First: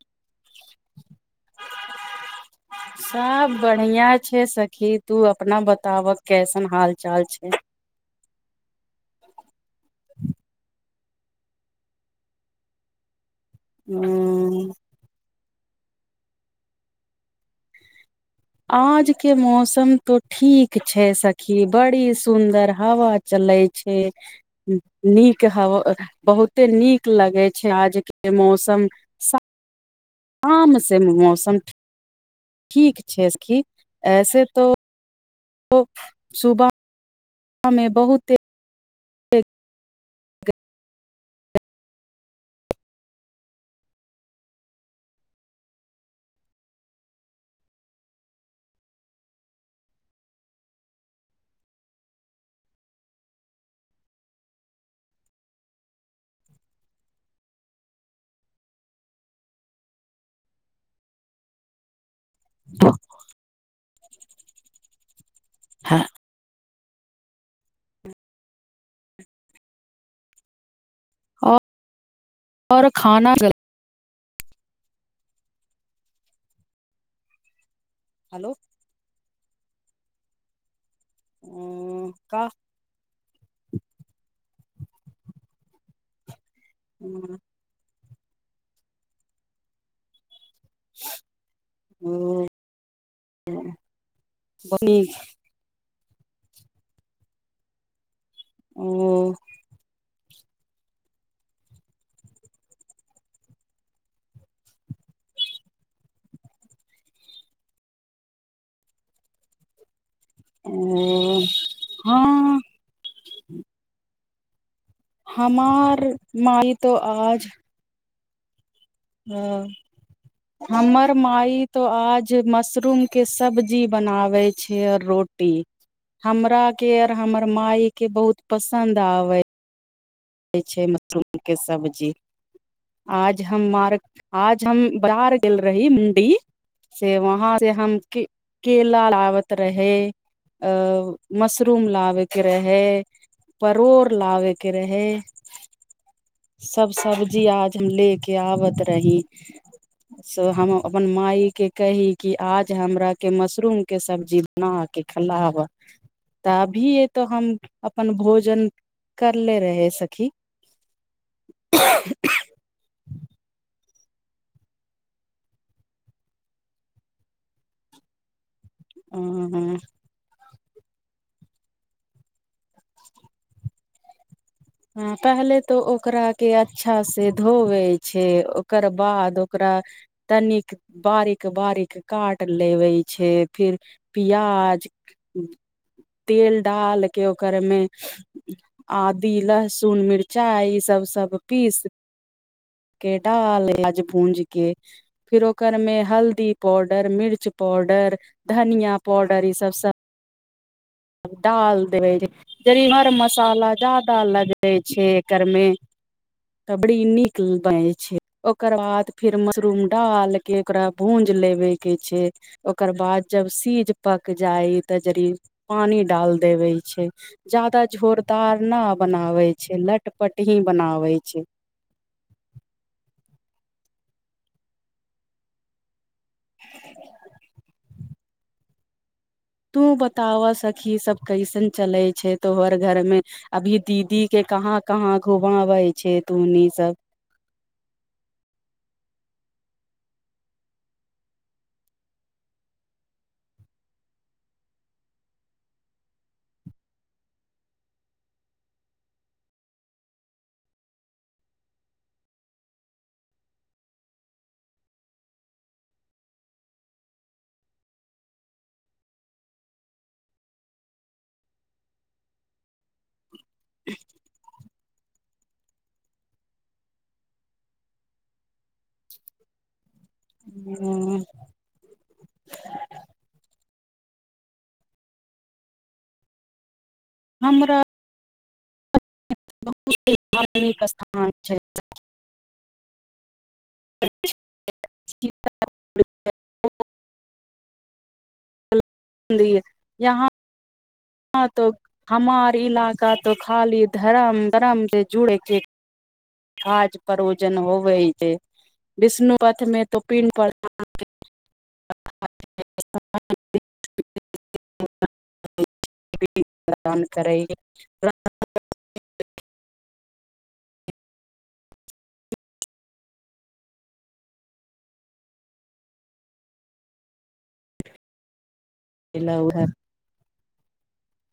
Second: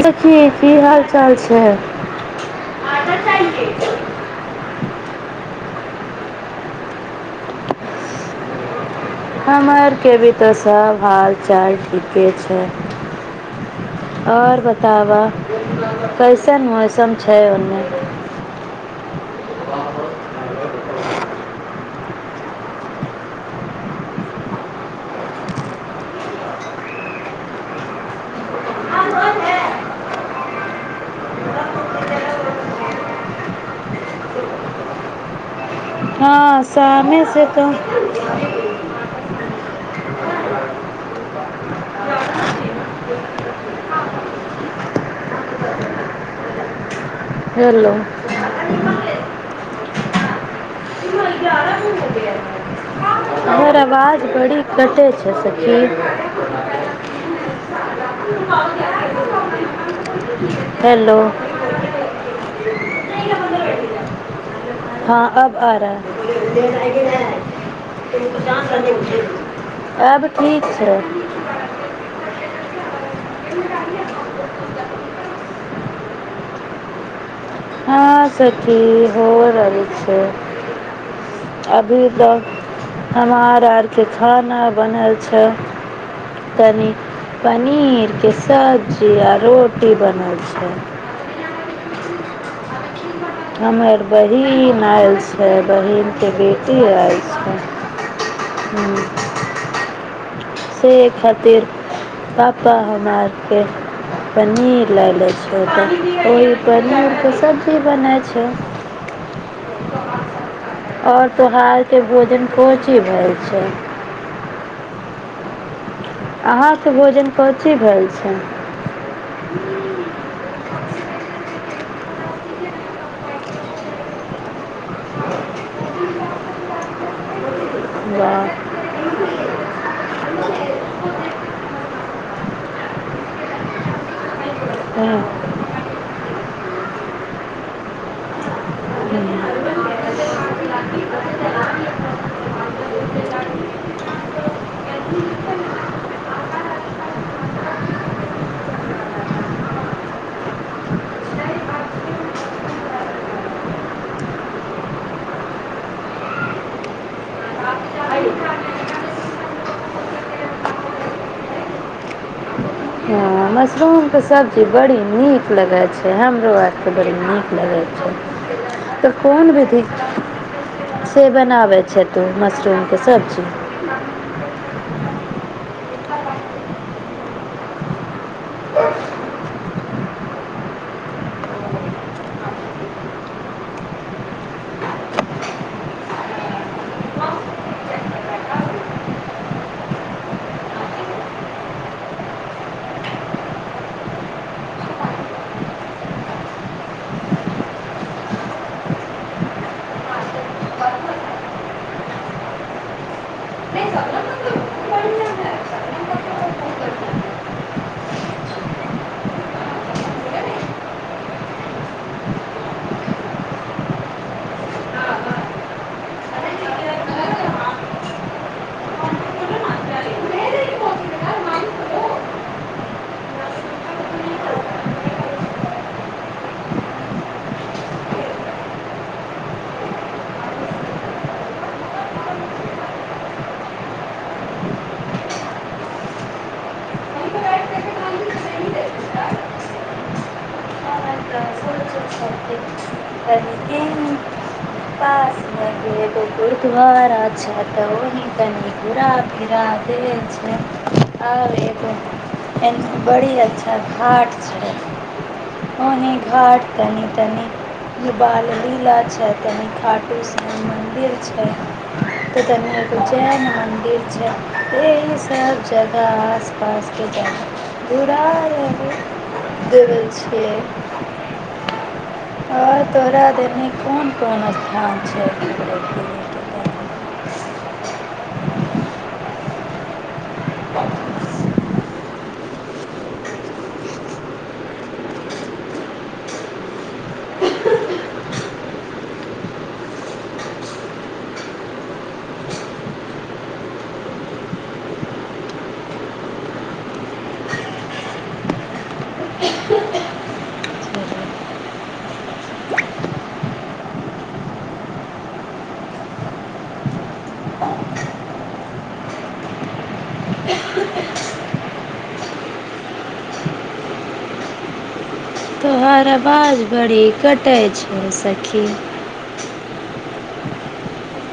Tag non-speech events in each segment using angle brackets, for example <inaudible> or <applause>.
सखी की हाल चाल छै सब बढ़िआं छै सखी तू अपना बता ताब' कैसन हाल चाल छै हमरके भी तऽ सभ हाल चाल ठीके छै और ह बताबा कैसन मौसम छै ओने आज के मौसम तो ठीक छै सखी बड़ी सुन्दर हवा चलै छै नीक हवा बहुते नीक लगै छै आजके मौसम श म से मौसम ठीक छै सखी ऐसे तो हँ सुबह शामेसँ तऽ मे बहुते हेलो हमर आवाज बड़ी कटै छै सखी हेलो त <inaudible> हँ अब आ रहा आब ठीक छै आऔर खाना गल हेलो हंसब ठीक होर ठीक छै अभी का तऽ हमर आरके खाना बनल छै नी पनीर के सब्जी आ रोटी बनल छै ह हमर बहिन आएल नीक छै बहिन त बेटी आएल छै ओ हूँ से खातिर पापा हमरा आरके पनीर लए लै छै तऽ ओही पनीरके सबजी बनै छैय और ओ तोहारके भोजन हँ को चीज भैल छैय हमार माई अहााँके भोजन कथि भेल हुम् ह हमर माइ तो आज मशरूम के सब्जी बनावे छै आर रोटी हमरा के आर हमर मााय के बहुत पसंन्द आवे छै मशरूम के सब्जी आज हमार आज हम बाहर गेल रही मण्डी से वहाँ से हम केला लाबत रहे अ मशरूम लाबे के रहे परोड़ लाबे के रहे सब सब्जी आज हम ले के आबैत रही से हम अपन मााय के कही कि आज हमरा के मशरूम के सब्जी बना के खलाब तऽ अभी ए तो हम अपन भोजन करले रहे की हँ मशरूमके सबजी बड़ी नीक लगै छै हमरो आरके बड़ी नीक लगै छै तऽ कोन अ दीदी से बनाबै छै तू मशरूमके सबजी पहिले तऽ ओकरा के अच्छा से धोवे छै ओकर बाद ओकरा तनिक बारिक बारीक काट लेबे छै फिर प्याज तेल डाल के ओकरमे आ दी लहसुन मिरचाई ईसभ सब पीस के डालाज पूज के फिर ओकर मे हल्दी पाउडर मिर्च पाउडर धनिया पाउडर ईसभ सब डालि देबै जड़ हर मसाला जादा लगै छै एकरमे तऽ बड़ी नीक बनै छै ओकर बाद फेर मशरूम डालि कऽ ओकरा भूजि लेबयके छै ओकर बाद जब सीझ पकि जाइ तऽ जड़ पानी डाल देबे छै जादा झोरदार नहि बनाबै छै लटपट ही बनाबै छै ह तु बताबऽ सखी सभ कैसन चलै छै तोहर घरमे अभी दीदीे कहाँ कहाँ घुमाबै छै तूनी सब तनिके पास मे एगो त ओनी तनी घुरा फिरा दे छै आ एगो बड़ी अच्छा घाट छ ओ घाट तनि तनी बाल लीला छनि खाटू स मंदिर छै कथि छै एहि सब जगह आस पासके जह बुरा रहे देबय छै ह आओर तोहरा देनी कोन कोन स्थान छै हमरा बहुत धार्मिक स्थान छै सखि मन्दिर यहाँ त हमार इलाका त खाली धरम बरम से जुड़ के काज प्रोजन होबे हे विष्णु पथ में तो पिं के काम करै ओहर आवाज बड़ी कटै छै सखी इिलउह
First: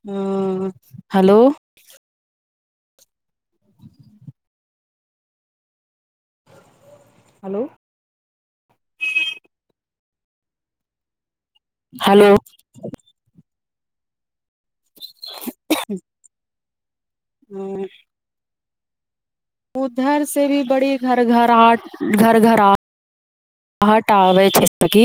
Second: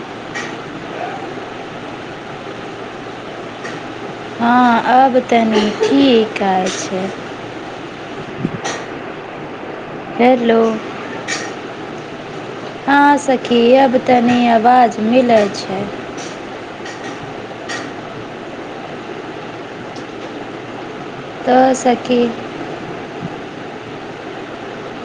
ह हेलो हँ अब तनी की कहै छै हेलो हलो हेलो की अब तनी आवाज मिलै छै ह्म उधर से भी बड़ी घर तो घराहट सखी, घर घर आ ट आबै छै सखी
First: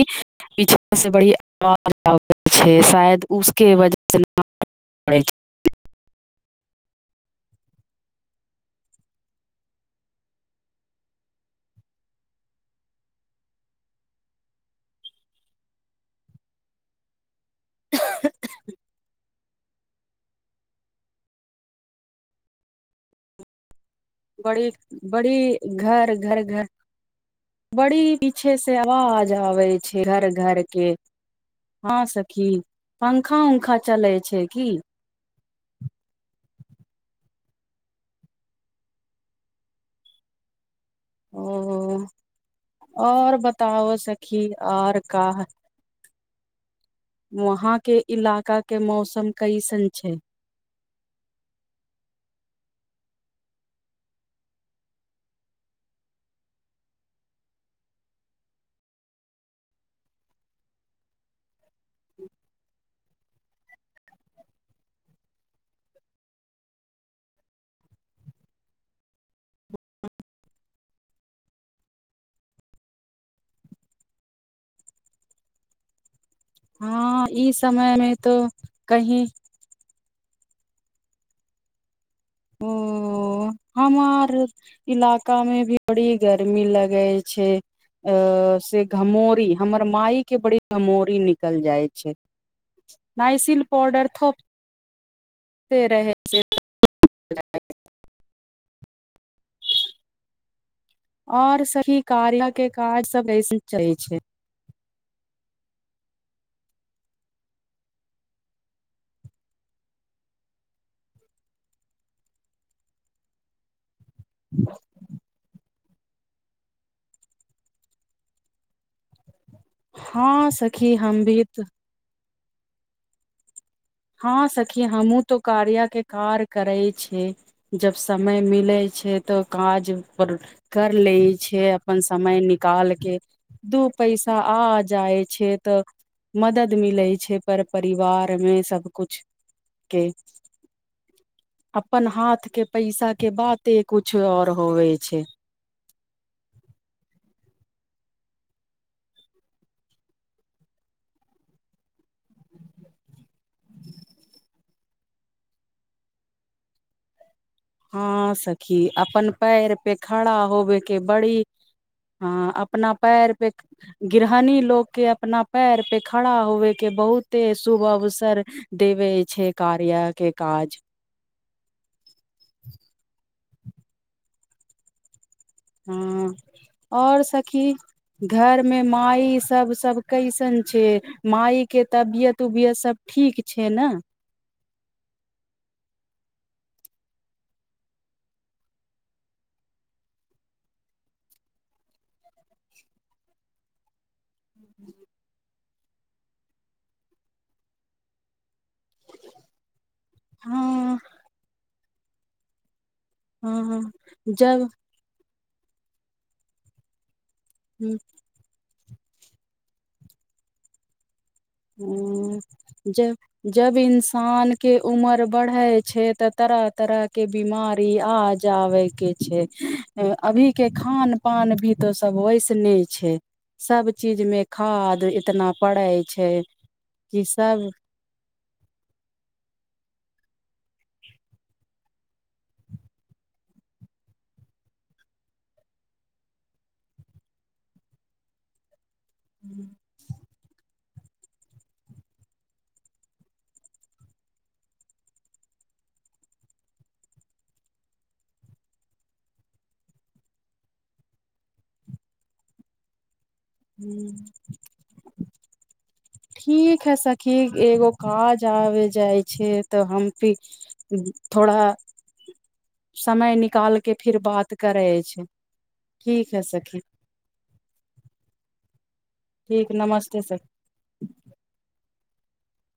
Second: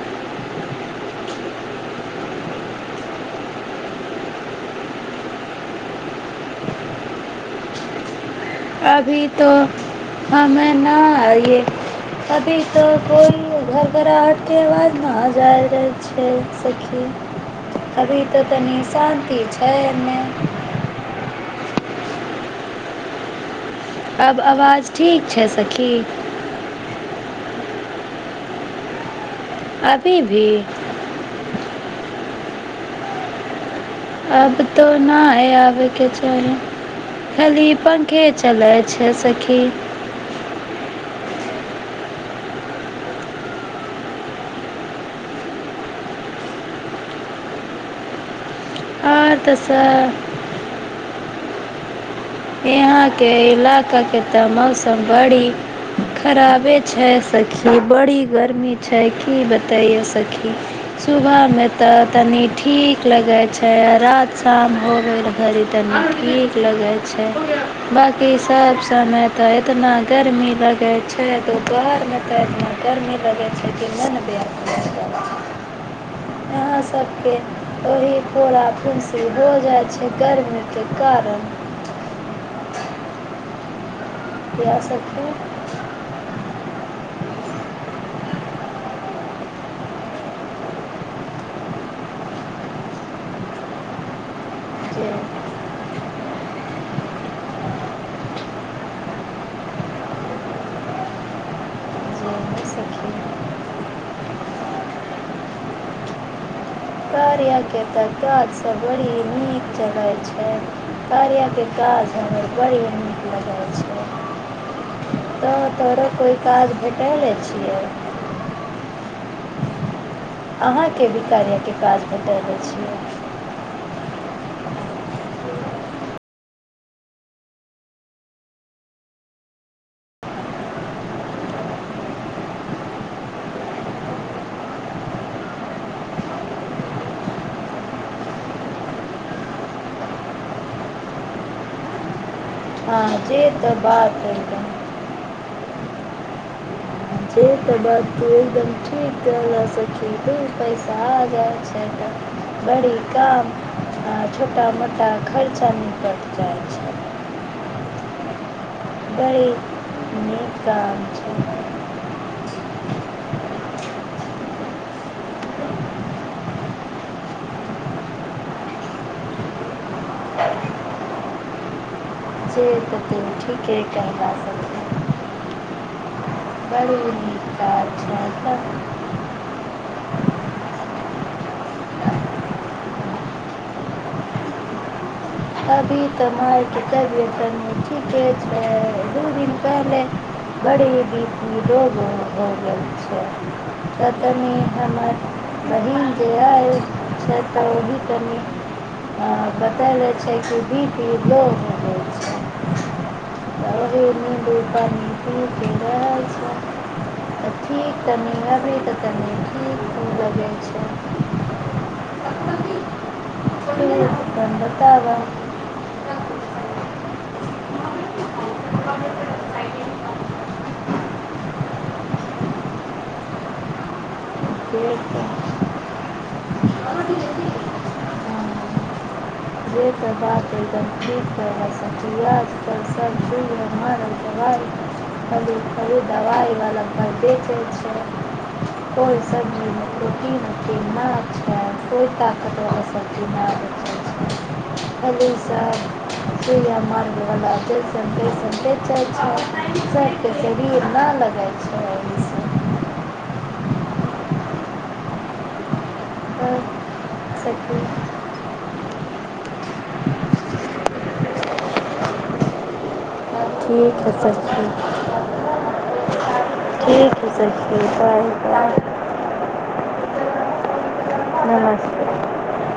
पीछा से बड़ी आवाज आबै छै शायद उसके वजहसँ <unintelligible> अभी तऽ हमे न आइए अभी तऽ कोई घड़घड़ाहटके अवाज नहि जाइ छै सखी अभी तऽ तनिस शान्ति छै एने आब बड़ी आवाज ठीक छै बड़ी सखी घर घर घर बड़ी पीछे से अवाज जाबै छै अभी घर भी घर के हँ सखी पंखा उंखा चलै छै आब की तऽ नहि आबयके चाही खाली पंखे चलै छै सखी ओ और बताबऽ सखी आर का वहाँ के इलाका के मौसम सम आओर तऽ कइसन सब छै यहाॅं के इलाका के तऽ मौसम बड़ी खराबे छै सखी बड़ी गर्मी छै की बतैयो सखी सुबह मे तऽ तनि ठीक लगे छै आ रात शाम होवे घड़ी तनी ठीक लगै छै बाँकी सभ समय तऽ इतना गर्मी लगै छै दोपहरमे तऽ इतना गर्मी लगै छै कि मन व्याकुल भऽ जाइछ यहाँ हँ सबके ई समय ओहि मे तो फोरा कहीं फुंसी हो जाइ छै गर्मी केे कारण ओ हमर या सखी इलाका में भी बड़ी गर्मी लग लागैछै से घमोरी हमर माय के बड़ी घमोरी निकल जाइ छै नाइसिल पाउडर जे थोपते रहै छै <unintelligible> आओर सखी कार्या जेमे के काज सखी सभ कइसन चलै छै कार्या के त काज सब बड़ी नीक चलै छै कार्या के काज हमर बड़ी नीक लगै छै तऽ तोरो कोइ काज भेटैल दैय छियै हँ सखी अहाँके भी हम कार्या के काज भ टल छियै हँ सखी हमहूँ तो कार्या के कार्य करै छै जब समय मिलैत छै तऽ काज पर कर ले छै अपन समय निकाल के दू पैसा आ जाइ छै तऽ मदद मिलैत छै पर परिवार मे सब कुछ के अपन हाथ के हां, पैसा के जे त बाते कुछ बात और एकदम होवे छै से तऽ बात तू एकदम ठीक कहलऽ सखी दू पैसा आ जाय छै ने तऽ बड़ी काम छोट मोटा खर्चा निकलि जाइत छै ह सखी की अपन पैर पे बड़ी खड़ा नीक होबे के काम बड़ी छै। हं अपना पैर पे गृहणी लोक के अपना पैर पे खड़ा होवे के बहुते शुभ अवसर देबय छै कार्या के काज से त' तों ठीके कहला सखी हँ और नीक सखी काज छै। तब, घरमे माइ सब सब कैसन छै मायके तबियत उबियत सब ठीक छै ने <unintelligible> छै कि हँ बीपी लो भ' गेलै <unintelligible> <unintelligible> हँ तऽ जब ह ठीक तनी अभी तनी ठीक की लगै छै हं जब तू जब इन्सान अपन के बताबऽ उमर से बढ़ै छै तऽ तरह तरह के बीमार ई आ तऽ जाबे हँ, के छै अभी के खान पान भी त सब वैसन नै छै सब चीजमे खाद इतना पड़ै छै की सभ <unintelligible> कोइ सब्जीमे रोटी नइ ना अच्छा कोई ताकत नहि सखी मायके <unintelligible> हुं ठीक है सखी एगो काज आबे जाइ छै तऽ हम भी थोड़ा समय निकाल के ठीक हइ फिर बात सखी करै छै ठीक है सखी ठीक हइ सखी तब त ठीक नमस्ते सखी नमस्ते